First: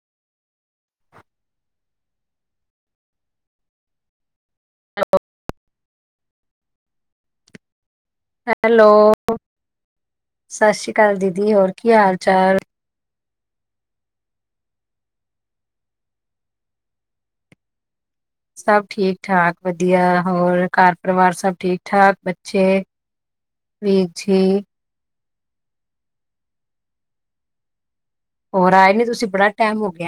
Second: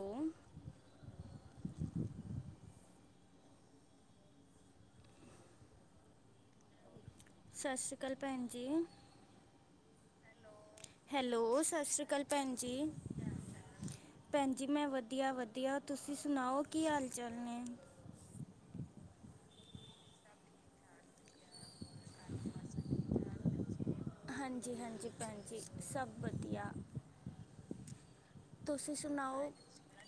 ਕੌਣ [unintelligible] ਹੈਲੋ, ਸਤਿ ਸ਼੍ਰੀ ਅਕਾਲ ਭੈਣ ਜੀ। ਉਹ। ਹੈਲੋ, ਹੋਰ ਸਤਿ ਕੀ ਸ੍ਰੀ ਹਾਲ ਅਕਾਲ ਭੈਣ ਚਾਲ? ਜੀ। ਭੈਣ ਜੀ ਮੈਂ ਵਧੀਆ ਵਧੀਆ, ਤੁਸੀਂ ਸੁਣਾਓ ਕੀ ਹਾਲ- ਚਾਲ ਨੇ। ਸਭ ਠੀਕ- ਠਾਕ ਵਧੀਆ ਹੋਰ, ਘਰ ਪਰਿਵਾਰ ਸਭ ਠੀਕ- ਠਾਕ ਬੱਚੇ। ਵੀਰ ਜੀ, ਹਾਂਜੀ- ਹਾਂਜੀ, ਭੈਣ ਜੀ ਸਭ ਵਧੀਆ। ਹੋਰ ਆਏ ਨੀ ਤੁਸੀਂ ਬੜਾ ਟੈਮ ਹੋਗ।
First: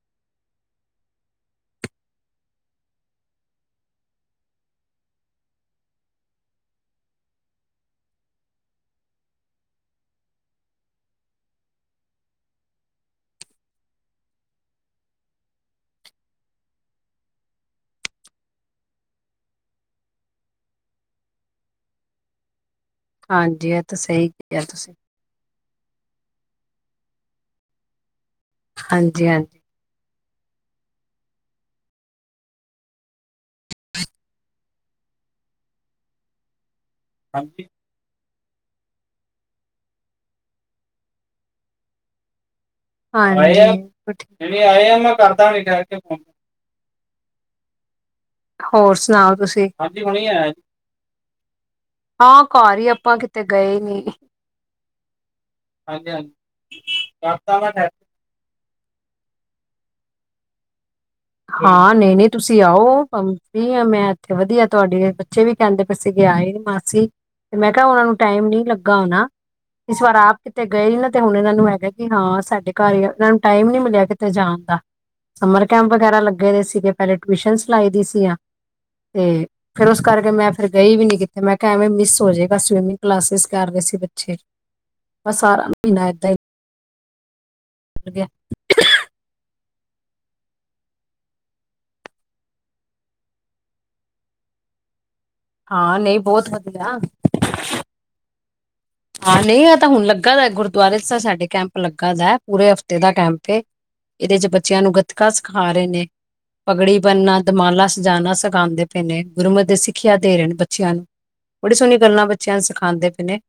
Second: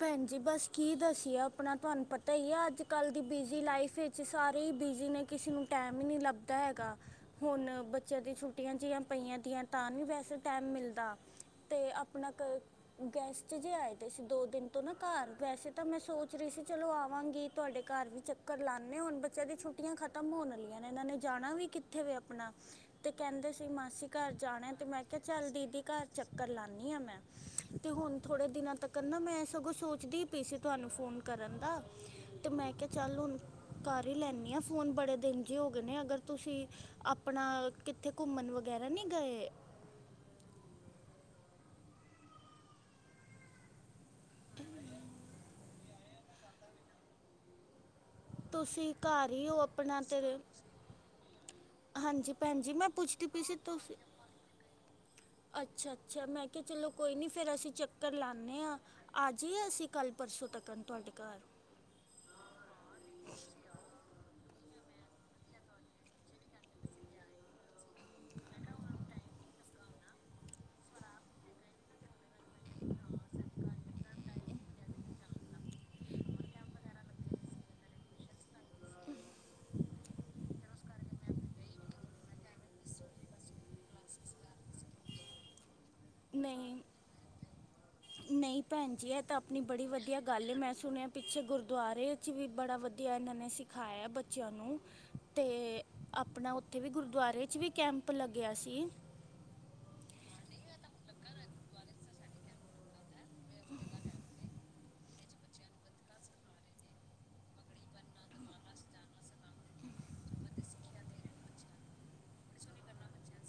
ਭੈਣ ਜੀ ਬਸ ਕੀ ਦਸੀਏ, ਆਪਣਾ ਤੁਹਾਨੂੰ ਪਤਾ ਹੀ ਹੈ ਅੱਜ ਕੱਲ੍ਹ ਦੀ ਬਿਜ਼ੀ ਲਾਈਫ ਏ ਵਿਚ ਸਾਰੇ ਹੀ ਬਿਜ਼ੀ, ਨੇ ਕਿਸੇ ਨੂੰ ਟਾਈਮ ਹੀ ਨਹੀਂ ਲੱਭਦਾ ਹੈਗਾ। ਹੁਣ ਬੱਚਿਆਂ ਦੀਆਂ, ਛੁੱਟੀਆਂ ਜਿਹੀਆਂ ਪਈਆਂ ਦੀਆਂ ਤਾਂ ਨਹੀਂ ਵੈਸੇ ਟੈਮ ਮਿਲਦਾ। ਅਤੇ ਆਪਣਾ ਕ ਗੈਸਟ ਚ ਜੇਹੇ ਆਏ ਤੇ ਸੀ ਦੋ। ਦਿਨ ਤੋਂ ਨਾ ਘਰ ਵੈਸੇ ਤਾਂ ਮੈਂ ਸੋਚ ਰਹੀ ਸੀ, ਚਲੋ ਆਵਾਂਗੀ ਤੁਹਾਡੇ ਘਰ ਵੀ ਚੱਕਰ ਲਾਉਂਦੇ, ਹੁਣ ਬੱਚਿਆਂ ਦੀ ਛੁ। ਛੁੱਟੀਆਂ ਖਤਮ ਹੋਣੀਆਂ ਨੇ ਇਹਨਾਂ ਨੇ ਜਾਣਾ ਵੀ ਕਿੱਥੇ ਵ ਆਪਣਾ। ਤੇ ਕਹਿੰਦੇ ਸੀ ਹਾਂਜੀ ਇਹ ਤਾਂ ਮਾਸੀ ਸਹੀ ਘਰ ਕਿਹਾ ਜਾਣਾ ਤੇ ਤੁਸੀਂ। ਮੈਂ। ਚੱਲ ਦੀਦੀ ਘਰ ਚੱਕਰ ਲਾਦੀ ਹਾਂ, ਮੈਂ ਤੇ ਹੁਣ ਥੋੜੇ ਦਿਨਾਂ ਤੱਕ ਨਾ ਹਾਂਜੀ ਮੈਂ। ਹਾਂਜੀ, ਸਗੋਂ ਸੋਚਦੀ ਪਈ ਸੀ, ਤੁਹਾਨੂੰ ਫੋਨ ਕਰਨ ਦਾ। ਤੇ ਮੈਂ ਕਿਹਾ ਚੱਲ ਹੁਣ ਕਰ ਹੀ ਲੈਣੀ ਆ, ਫੋਨ ਬੜੇ ਦਿਨ ਜ ਹੋ ਗਏ ਨੇ ਅਗਰ ਤੁਸੀਂ। ਆਪਣਾ ਹਾਂਜੀ। ਕਿੱਥੇ ਘੁੰਮਣ ਵਗੈਰਾ ਨਹੀਂ ਗਏ। ਹੁਨੇ ਆ ਆਇਆ ਮੈਂ ਕਰਦਾ ਹੁਨੇ ਠੈਰ ਕੇ ਫੋਨ। ਤੁਸੀਂ ਹੋਰ ਘਰ ਸੁਣਾਓ ਹੀ ਹੋ ਤੁਸੀਂ? ਆਪਣਾ ਹਾਂਜੀ ਹੁਣੇ ਤੇਰੇ। ਆਇਆ ਜੀ। ਹਾਂਜੀ, ਹਾਂ ਭੈਣ ਜੀ ਘਰ ਹੀ ਮੈਂ ਆਪਾਂ ਪੁੱਛਦੀ, ਕਿਤੇ ਪਈ ਸੀ ਗਏ ਤੁਸੀਂ। ਨੀ। ਅੱਛਾ- ਹਾਂਜੀ ਅੱਛਾ ਹਾਂਜੀ, ਮੈਂ ਕਿਹਾ ਚਲੋ ਕੋਈ, ਨੀ ਫੇਰ ਕਰਤਾ ਮੈਂ ਅਸੀਂ ਠਹਿਰ ਚੱਕਰ ਲਾਦੇ ਹਾਂ। ਆ ਜੀਏ ਅਸੀਂ ਕੱਲ੍ਹ ਪਰਸੋਂ ਤੱਕਣ ਨੂੰ ਤੁਹਾਡੇ ਘਰ। ਹਾਂ ਨਹੀਂ- ਨਹੀਂ ਤੁਸੀਂ ਆਓ, ਮੈਂ ਇੱਥੇ ਵਧੀਆ ਤੁਹਾਡੇ ਬੱਚੇ ਵੀ ਕਹਿੰਦੇ। ਫ ਸੀਗੇ ਆਏ ਨੀ ਮਾਸੀ ਤੇ ਮੈਂ ਕਿਹਾ ਉਹਨਾ ਨੂੰ ਟਾਈਮ ਨੀ ਲੱਗਾ ਹੋਣਾ। ਇਸ ਵਾਰ ਆਪ ਕਿਤੇ ਗਏ ਨਾ। ਤੇ ਹੁਣ ਇਹਨਾਂ ਨੂੰ ਹੈਗਾ, ਕਿ ਹਾਂ ਸਾਡੇ ਘਰ ਹੀ ਇਹਨਾਂ ਨੂੰ ਟਾਈਮ ਨੀ ਮਿਲਿਆ ਕਿਤੇ ਜਾਣ ਦਾ ਸਮਰ ਕੈਂਪ। ਵਗੈਰਾ ਲੱਗੇ ਦੇ ਸੀਗੇ ਪੈਲੇ ਟਿਊਸ਼ਨਾਂ ਲਾਈ ਦੀ ਸੀਆਂ ਤੇ। ਫੇਿਰ ਉਸ ਕਰਕੇ ਮੈਂ ਫਿਰ ਗਈ ਵੀ ਨੀ ਕਿੱਥੇ, ਮੈਂ ਕਿਹਾ ਐਵੇਂ ਮਿਸ ਹੋ ਜਾਏਗਾ, ਸਵੀਮਿੰਗ ਕਲਾਸਿਸ ਕਰ ਰਹੇ ਸੀ ਬੱਚੇ। ਬ ਸਾਰਾ ਮਹੀਨਾ ਐਦਾ ਈ। ਨਹੀਂ- ਨਹੀਂ। ਭੈਣ ਜੀ ਇਹ ਤਾਂ ਆਪਣੀ ਬੜੀ ਵਧੀਆ, ਗੱਲ ਮੈਂ ਸੁਣਿਆ, ਪਿੱਛੇ ਗੁਰਦੁਆਰੇ ਚ ਵੀ ਬੜਾ ਵਧੀਆ ਇਹਨਾਂ ਨੇ ਸਿੱਖ। ਸਿਖਾਇਆ ਬੱਚਿਆਂ ਨੂੰ‌। ਤੇ ਹਾਂ ਨਹੀਂ ਬਹੁਤ ਆਪਣਾ ਉੱਥੇ ਵੀ ਵਧੀਆ ਗੁਰਦੁਆਰੇ ਚ ਵੀ ਕੈਂਪ ਲੱਗਿਆ ਸੀ। ਹਾਂ ਨਹੀਂ ਇਹ ਤਾਂ ਹੁਣ ਲੱਗਾ, ਦਾ ਗੁਰਦੁਆਰੇ ਤਾਂ ਸਾਡੇ ਕੈਂਪ ਲੱਗਾ ਦਾ ਪੂਰੇ ਹਫ਼ਤੇ ਦਾ ਕੈਂਪ। ਇਹਦੇ ਚ ਬੱਚਿਆਂ ਨੂੰ ਗੱਤਕਾ ਸਿਖਾ ਰਹੇ ਨੇ। ਪਗੜੀ ਬਣਨਾ ਦਿਮਾਲਾ ਸਜਾਉਣਾ ਸਖਾਉਂਦੇ ਪਏ, ਨੇ ਗੁਰਮਤ ਦੇ ਸਿੱਖਿਆ ਦੇ ਰਹੇ ਨੇ ਬੱਚਿਆਂ ਨੂੰ। ਬੜੀ ਸੋਹਣੀ ਗੱਲਾਂ ਬੱਚਿਆਂ ਨੂੰ ਸਿਖਾਂਦੇ ਪਏ ਨੇ।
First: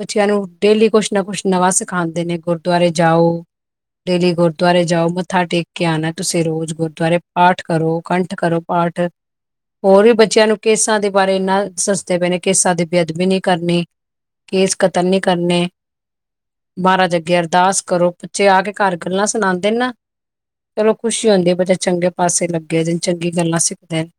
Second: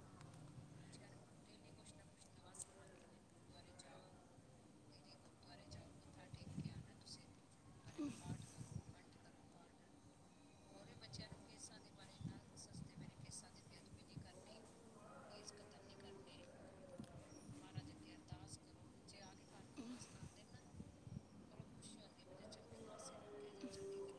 ਬੱਚਿਆਂ ਨੂੰ ਡੇਲੀ ਕੁਛ ਨਾ ਕੁਛ ਨਵਾਂ ਸਿਖਾਂਦੇ ਨੇ ਗੁਰਦੁਆਰੇ ਜਾਓ। ਡੇਲੀ ਗੁਰਦੁਆਰੇ ਜਾਓ ਮੱਥਾ ਟੇਕ, ਕੇ ਆਉਣਾ ਤੁਸੀਂ ਰੋਜ਼ ਗੁਰਦੁਆਰੇ ਪਾਠ ਕਰੋ ਕੰਠ ਕਰੋ। ਪਾਠ। ਹੋਰ ਵੀ ਬੱਚਿਆਂ ਨੂੰ ਕੇਸਾਂ ਦੇ ਬਾਰੇ, ਇਨਾ ਦੱਸਦੇ ਪਏ ਨੇ ਕੇਸਾਂ ਦੀ ਬੇਅਦਬੀ ਵੀ ਨਹੀਂ ਕਰਨੀ। ਕੇਸ ਕਤਲ ਨਹੀਂ ਕਰਨੇ। ਮਾਹਾਰਾਜ ਅੱਗੇ ਅਰਦਾਸ ਕਰੋ, ਬੱਚੇ ਆ ਕੇ ਘਰ ਗੱਲਾਂ ਸੁਣਾਂਦੇ ਨਾ। ਚਲੋ ਖੁਸ਼ੀ ਹੁੰਦੀ ਬੱਚਾ ਚੰਗੇ, ਪਾਸੇ ਲੱਗੇ ਦੇਨ ਚੰਗੀ ਗੱਲਾਂ ਸਿੱਖਦੇ ਨੇ।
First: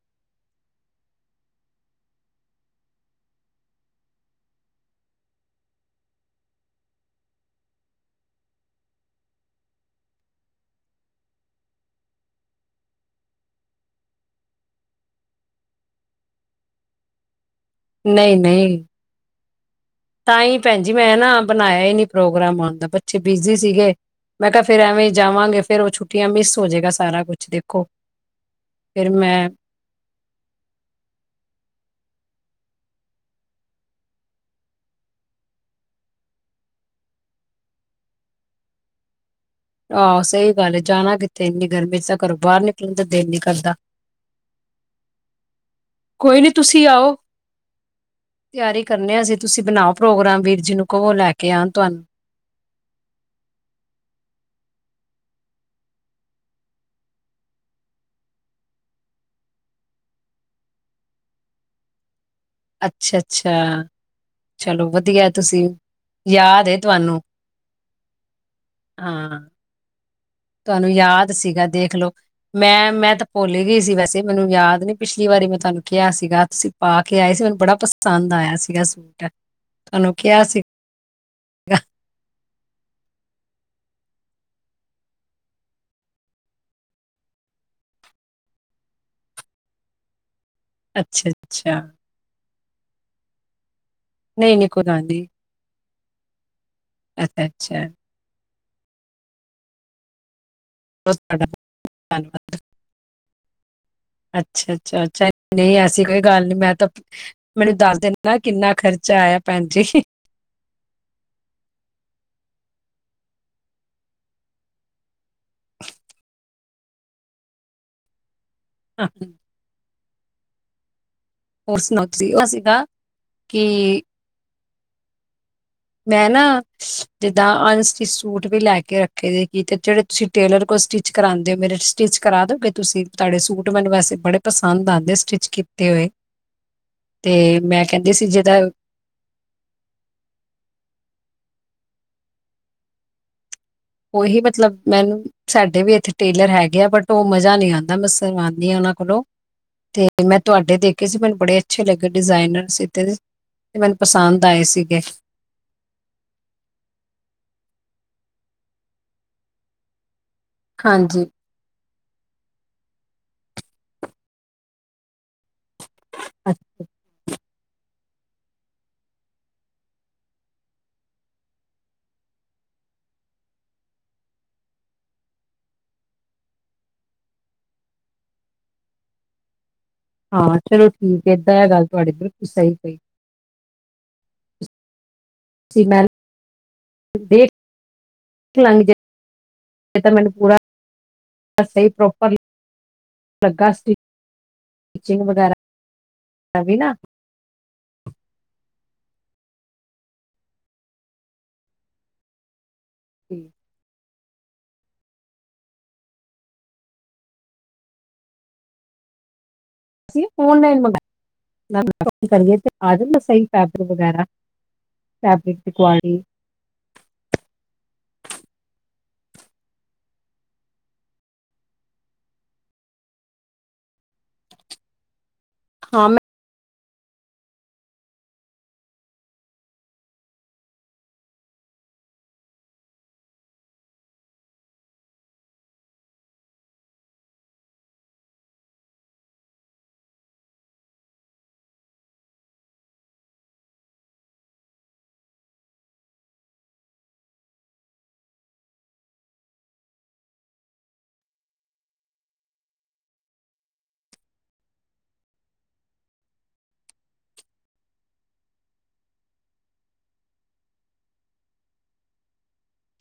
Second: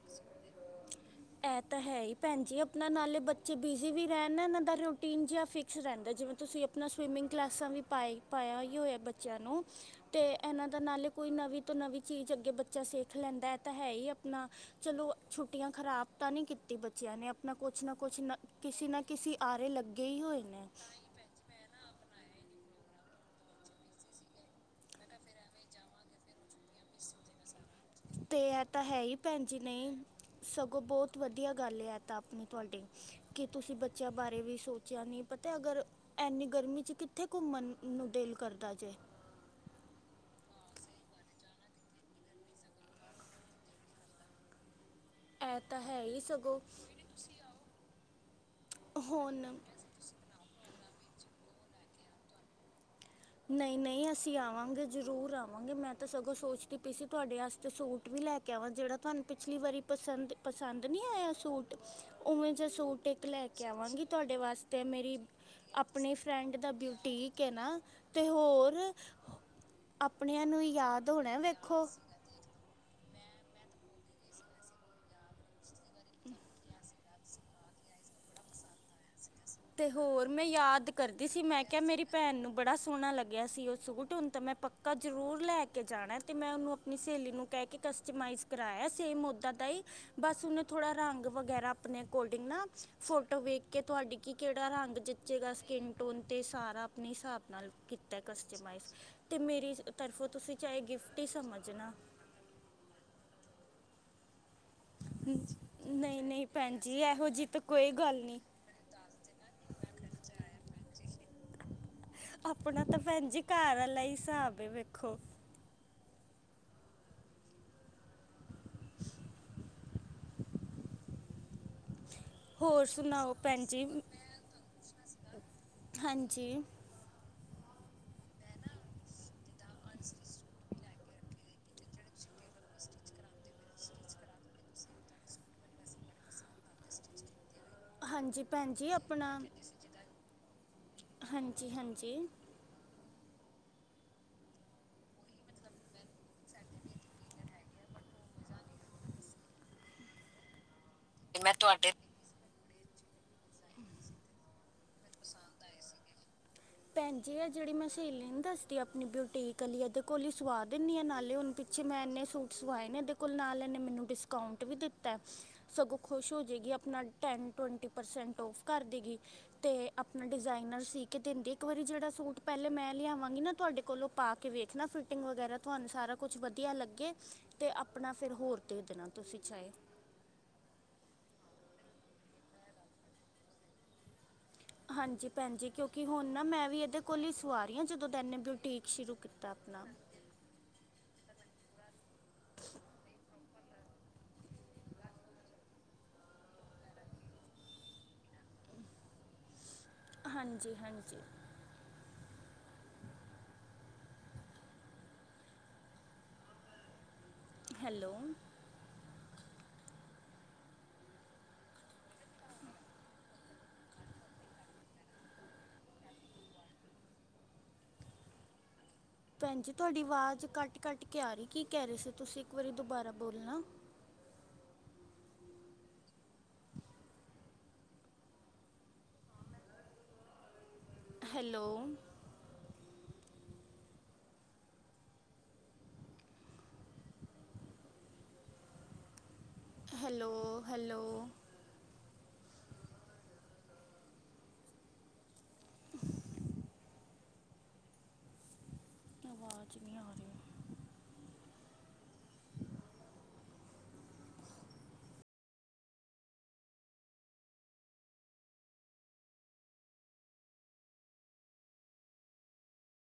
ਇਹ ਤਾਂ ਹੈ ਹੀ ਭੈਣ ਜੀ ਆਪਣਾ ਨਾਲੇ ਬੱਚੇ ਬਿਜ਼ੀ ਵੀ ਰਹਿਣ, ਨਾ ਇਹਨਾਂ ਦਾ ਰੂਟੀਨ ਜਿਹਾ ਫਿਕ। ਕੁਛ ਰਹਿੰਦਾ ਜਿਵੇਂ ਤੁਸੀਂ ਆਪਣਾ ਸਵੀਮਿੰਗ, ਕਲਾਸਾਂ ਵੀ ਪਾਏ ਪਾਇਆ ਹੀ ਹੋਇਆ ਬੱਚਿਆਂ ਨੂੰ। ਅਤੇ ਇਹਨਾਂ ਦਾ ਨਾਲੇ, ਕੋਈ ਨਵੀਂ ਤੋਂ ਨਵੀਂ ਚੀਜ਼ ਅੱਗੇ ਬੱਚਾ ਸਿੱਖ ਲੈਂਦਾ ਹੈ ਤਾਂ ਹੈ ਹੀ ਆਪਣਾ। ਚਲੋ ਛੁੱਟੀਆਂ ਖਰਾਬ- ਤਾਂ ਨੀ ਕੀਤੀ ਬੱਚਿਆਂ ਨੇ ਆਪਣਾ ਕੁਛ ਨਾ ਕੁਛ ਨਹੀਂ ਨਾ ਨਹੀਂ ਕਿਸੇ ਨਾ ਕਿਸੇ ਆਰੇ ਲੱਗੇ ਹੀ ਹੋਏ ਤਾਂ ਨੇ- ਭੈਣ ਜੀ ਮੈਂ ਨਾ ਬਣਾਇਆ ਹੀ ਨੀ ਪ੍ਰੋਗਰਾਮ ਆਉਣ ਦਾ ਬੱਚੇ ਬਿਜੀ ਸੀਗੇ ਮੈ ਕਿਹਾ ਫੇਰ ਐਵੇ ਜਾਵਾਗੇ ਫੇਰ ਉਹ ਛੁ- ਛੁਟੀਆਂ ਮਿਸ ਹੋ ਜਾਏਗਾ ਸਾਰਾ ਕੁਛ ਦੇਖੋ ਫਿਰ ਮੈ- ਨਹੀ- ਸਗੋ ਬਹੁਤ ਵਧੀਆ ਗੱਲ ਹੈ ਐ। ਤਾਂ ਆਪਣੀ ਤੁਹਾਡੀ- ਕਿ ਤੁਸੀ ਬੱਚਿਆਂ ਬਾਰੇ ਵੀ ਸੋਚਿਆ ਨਹੀ ਪਤਾ ਅਗਰ- ਐਨੀ ਗਰਮੀ 'ਚ ਕਿੱਥੇ ਘੁੰਮਣ ਨੂੰ ਦਿਲ ਕਰਦਾ ਜੇ- ਆਹ ਸਹੀ ਗੱਲ ਹੈ। ਜਾਣਾ ਕਿਥੇ ਇਨੀ ਗਰਮੀ ਤਾਂ ਘਰੋ ਬਾਹਰ ਨਿਕਲਣ ਦਾ ਦਿਲ ਨੀ ਕਰਦਾ- ਇਹ ਤਾਂ ਹੈ ਹੀ ਕੋਈ ਨੀ ਸਗੋਂ ਤੁਸੀ ਆਓ- ਤਿਆਰੀ ਕਰਨੇ ਆ ਅਸੀ ਹੁਣ ਤੁਸੀ ਬਣਾਓ ਪ੍ਰੋਗਰਾਮ ਵੀਰ ਜੀ ਨੂੰ ਕਵੋ ਲੈ ਕੇ ਆਉਣ ਤੁਹਾਨੂੰ- ਨਹੀ- ਨਹੀ ਅਸੀ ਆਵਾਂਗੇ ਜਰੂਰ ਆਵਾਂਗੇ ਮੈ ਤਾਂ ਸਗੋ ਸੋਚਦੀ ਪਈ ਸੀ ਤੁਹਾਡੇ ਵਸਤੇ ਸੂਟ ਵੀ ਲੈ ਕੇ- ਕਿਓਂ ਜਿਹੜਾ ਤੁਹਾਨੂੰ ਪਿਛਲੀ ਵਾਰੀ ਪਸੰਦ- ਪਸੰਦ ਨਹੀ ਆਇਆ ਸੂਟ ਉਵੇ- ਸੂਟ ਅੱਛਾ ਇਕ ਲੈਕੇ ਅੱਛਾ ਆਵਾਂਗੀ ਤੁਹਾਡੇ ਵਾਸਤੇ ਚਲੋ ਮੇਰੀ- ਵਧੀਆ ਤੁਸੀਂ ਆਪਣੀ ਫਰੈਂਡ ਯਾਦ ਦਾ ਹੈ ਤੁਹਾਨੂੰ ਬਿਊਟੀਕ ਹੈ। ਨਾ ਅਤੇ ਹੋਰ- ਹਾਂ ਆਪਣਿਆਂ ਨੂੰ ਯਾਦ ਹੋਣਾ ਵੇਖੋ। ਮੈ- ਮੈ ਤਾਂ ਪੋਲ ਗਈ ਸੀ। ਵੈਸੇ ਮੈਨੂੰ ਯਾਦ ਨੀ ਪਿਛਲੀ ਵਾਰੀ ਮੈ ਤੁਹਾਨੂੰ ਕਿਹਾ ਸੀਗਾ ਤੁਸੀ ਪਾਕੇ ਆਏ ਸੀ। ਮੈਨੂੰ ਬੜਾ ਪਸੰਦ ਆਇਆ ਸੀਗਾ ਸੂਟ ਤੇ ਤੁਹਾਨੂੰ ਹੋਰ ਕਿਹਾ ਮੈਂ ਸੀ। ਯਾਦ ਕਰਦੀ ਸੀ। ਮੈ ਕਿਹਾ ਮੇਰੀ ਭੈਣ ਨੂੰ ਬੜਾ ਸੋਹਣਾ ਲਗਿਆ ਸੀ। ਉਹ ਸੂਟ ਹੁਣ ਤਾਂ ਮੈ ਪੱਕਾ ਜਰੂਰ ਲੈਕੇ ਕੇ ਜਾਣਾ ਤੇ ਮੈ ਉਹਨੂੰ ਆਪਣੀ ਸਹੇਲੀ ਨੂੰ ਕਹਿ ਕੇ ਕਸਟਮਾਈਜ਼ ਕਰਾਆ ਸੇਮ ਉਦ ਦਾ ਹੀ ਬਸ ਉਹਨੇ ਥੋੜ੍ਹਾ ਰੰਗ ਅੱਛਾ ਵਗੈਰਾ ਅੱਛਾ ਆਪਣੇ ਅਕੋਡਿੰਗ ਨਾ ਫੋਟੋ ਵੇਖ ਕੇ ਤੁਹਾਡੀ ਕਿ ਨਹੀਂ ਕਿਹੜਾ ਨਹੀਂ ਕੋਈ ਰੰਗ ਗੱਲ ਨਹੀਂ ਜਚੇਗਾ ਸਕਿਨ ਟੋਨ 'ਤੇ ਸਾਰਾ ਆਪਣੇ ਹਿਸਾਬ ਅੱਛਾ ਨਾਲ ਅੱਛਾ ਤਾ ਕਸਟਮਾਈਜ਼ ਅਤੇ ਮੇਰੀ ਤਰਫੋ ਤੁਸੀ ਚਾਹੇ ਬਹੁਤ ਗਿਫਟ ਹੀ ਤੁਹਾਡਾ ਸਮਝਣਾ ਧੰਨਵਾਦ ਅੱਛਾ ਅੱਛਾ ਅੱਛਾ ਨਹੀ ਐਸੀ ਕੋਈ ਨਹੀਂ ਨਹੀਂ ਗੱਲ ਨੀ ਮੈ ਭੈਣ ਤਾਂ ਜੀ ਇਹੋ ਜੀ ਤਾਂ ਮੈਨੂੰ ਕੋਈ ਦੱਸ ਗੱਲ ਦਿੰਦਾ ਨਹੀਂ ਕਿੰਨਾ ਖ਼ਰਚਾ ਖ਼ਰਚਾ ਆਇਆ ਭੈਣ ਜੀ। ਆਪਣਾ ਤਾਂ ਭੈਣ ਜੀ ਘਰ ਵਾਲਾ ਹੀ ਹਿਸਾਬ ਏ ਵੇਖੋ। [inaudible] ਹੋਰ ਸੁਣਾਓ ਤੁਸੀ ਬਸ ਹੋਰ ਸੁਣਾਓ ਭੈਣ ਜੀ ਮੈ ਨਾ ਹਾਂਜੀ ਜਿਦਾ ਅਨਸਟਿਚ ਸੂਟ ਵੀ ਲੈ ਕੇ ਰੱਖੇ ਸੀ। ਕਿਤੇ ਜਿਹੜੇ ਤੁਸੀ ਟੇਲਰ ਕੋਲ ਸਟਿਚ ਕਰਾਉਦੇ ਹੋ ਮੇਰੇ ਸਟਿਚ ਕਰਾ ਦੋਗੇ ਤੁਸੀ ਤੁਹਾਡੇ ਸੂਟ ਮੈਨੂੰ ਵੈਸੇ ਬੜੇ ਪਸੰਦ ਆਉਦੇ ਸਟਿਚ ਕੀਤੇ ਹੋਏ। [inaudible] ਤੇ ਮੈ ਹਾਂਜੀ ਭੈਣ ਜੀ ਆਪਣਾ ਹਾਂਜੀ -ਹਾਂਜੀ ਉਹੀ ਮਤਲਬ ਮੈਨੂੰ ਸਾਡੇ ਵੀ ਇਥੇ ਟੇਲਰ ਹੈਗੇ ਆ ਬਟ ਉਹ ਮਜ਼ਾ ਨਹੀ ਆਉਦਾ ਮੈ ਸੁਵਾਉਦੀ ਹਾਂ ਉਹਨਾ ਕੋਲੋ [inaudible] ਤੇ ਮੈ ਤੁਹਾਡੇ ਦੇਖੇ ਸੀ। ਮੈਨੂੰ ਬੜੇ ਅਛੇ ਲਗੇ ਡਿਜ਼ਾਇਨਰ ਸੀਤੇ ਤੇ ਮੈਨੂੰ ਪਸੰਦ ਆਏ ਸੀਗੇ। ਭੈਣ ਜੀ ਆ ਜਿਹੜੀ ਮੈ ਸਹੇਲੀ ਨੀ ਦਸਦੀ ਆਪਣੀ ਬੁਟੀਕ ਵਾਲੀ ਇਹਦੇ ਕੋਲ ਸਵਾ ਦੇਦੀ ਆ ਹਾਂਜੀ ਨਾਲੇ ਹੁਣ ਜੇ ਮੈ ਇਨੇ ਸੂਟ ਸਵਾਏ ਨੇ ਇਹਦੇ ਕੋਲ ਨਾਲ ਇਹਨੇ ਮੈਨੂੰ ਡਿਸਕਾਊਟ ਵੀ ਦਿਤਾ। ਸਗੋ ਖੁਸ਼ ਹੋ ਅੱਛਾ, ਜਾਵੇਗੀ ਆਪਣਾ ਟੈਂਟ ਟਵੈਂਟੀ ਪਰਸੈਂਟ ਔਫ ਕਰ ਦੇ ਗ ਤੇ ਆਪਣਾ ਡਿਜ਼ਾਇਨਰ ਸੀ ਕੇ ਦਿੰਦੀ ਇਕ ਵਾਰੀ ਜਿਹੜਾ ਸੂਟ ਪਹਿਲੇ ਮੈ ਲਿਆਵਾਂਗੀ ਨਾ ਤੁਹਾਡੇ ਕੋਲੋ ਪਾ ਕੇ ਵੇਖਣਾ ਫਿਟਿੰਗ ਵਗੈਰਾ ਤੁਹਾਨੂੰ ਸਾਰਾ ਕੁੱਛ ਵਧੀਆ ਲਗੇ ਤੇ ਆਪਣਾ ਫਿਰ ਹੋਰ ਦੇ ਦੇਣਾ ਤੁਸੀ ਚਾਹੇ ਹਾਂ ਚਲੋ ਠੀਕ ਏ ਗੱਲ ਤੁਹਾਡੀ ਬਿਲਕੁਲ ਸਹੀ ਕਈ ਹਾਂਜੀ ਭੈਣ ਜੀ ਸੀ ਮੈਂ ਕਿਉਕਿ ਹੁਣ ਨਾ ਮੈ ਵੀ ਇਹਦੇ ਕੋਲ ਹੀ ਦੇਖ ਸਵਾ ਰਹੀ ਹਾਂ। ਜਦੋ ਦਾ ਈਨੇ ਬੂਟੀਕ ਸ਼ੁਰੂ ਕੀਤਾ ਆਪਣਾ ਇਹ ਤਾਂ ਮੈਨੂੰ ਪੂਰਾ ਸਹੀ ਪ੍ਰੋਪਰ ਲਗਾ ਸੀ। ਫਿਟਿੰਗ ਵਗੈਰਾ, ਹੈਗੀ ਈ ਨਾ ਹਾਂਜੀ-ਹਾਂਜੀ। [unintelligible] ਹੈਲੋ। ਅਸੀਂ ਔਨਲਾਈਨ ਮੰਗਵਾਇਆ। ਤੇ ਆ ਜਾਂਦਾ ਸਹੀ ਫੈਬਰਿਕ ਵਗ਼ੈਰਾ ਫੈਬਰਿਕ ਦੀ ਕੁਆਲਟੀ ਭੈਣ ਜੀ ਤੁਹਾਡੀ ਆਵਾਜ਼ ਕੱਟ-ਕੱਟ ਕੇ ਆ ਰਹੀ। ਕੀ ਕਹਿ ਰਹੇ ਸੀ। ਤੁਸੀਂ ਇੱਕ ਵਾਰੀ ਦੁਬਾਰਾ ਬੋਲਣਾ ਹਾਂ ਮੈਂ ਹੈਲੋ [inaudible] ਹੈਲੋ-ਹੈਲੋ। [unintelligible] ਆਵਾਜ਼ ਨਹੀਂ ਆ ਰਹੀ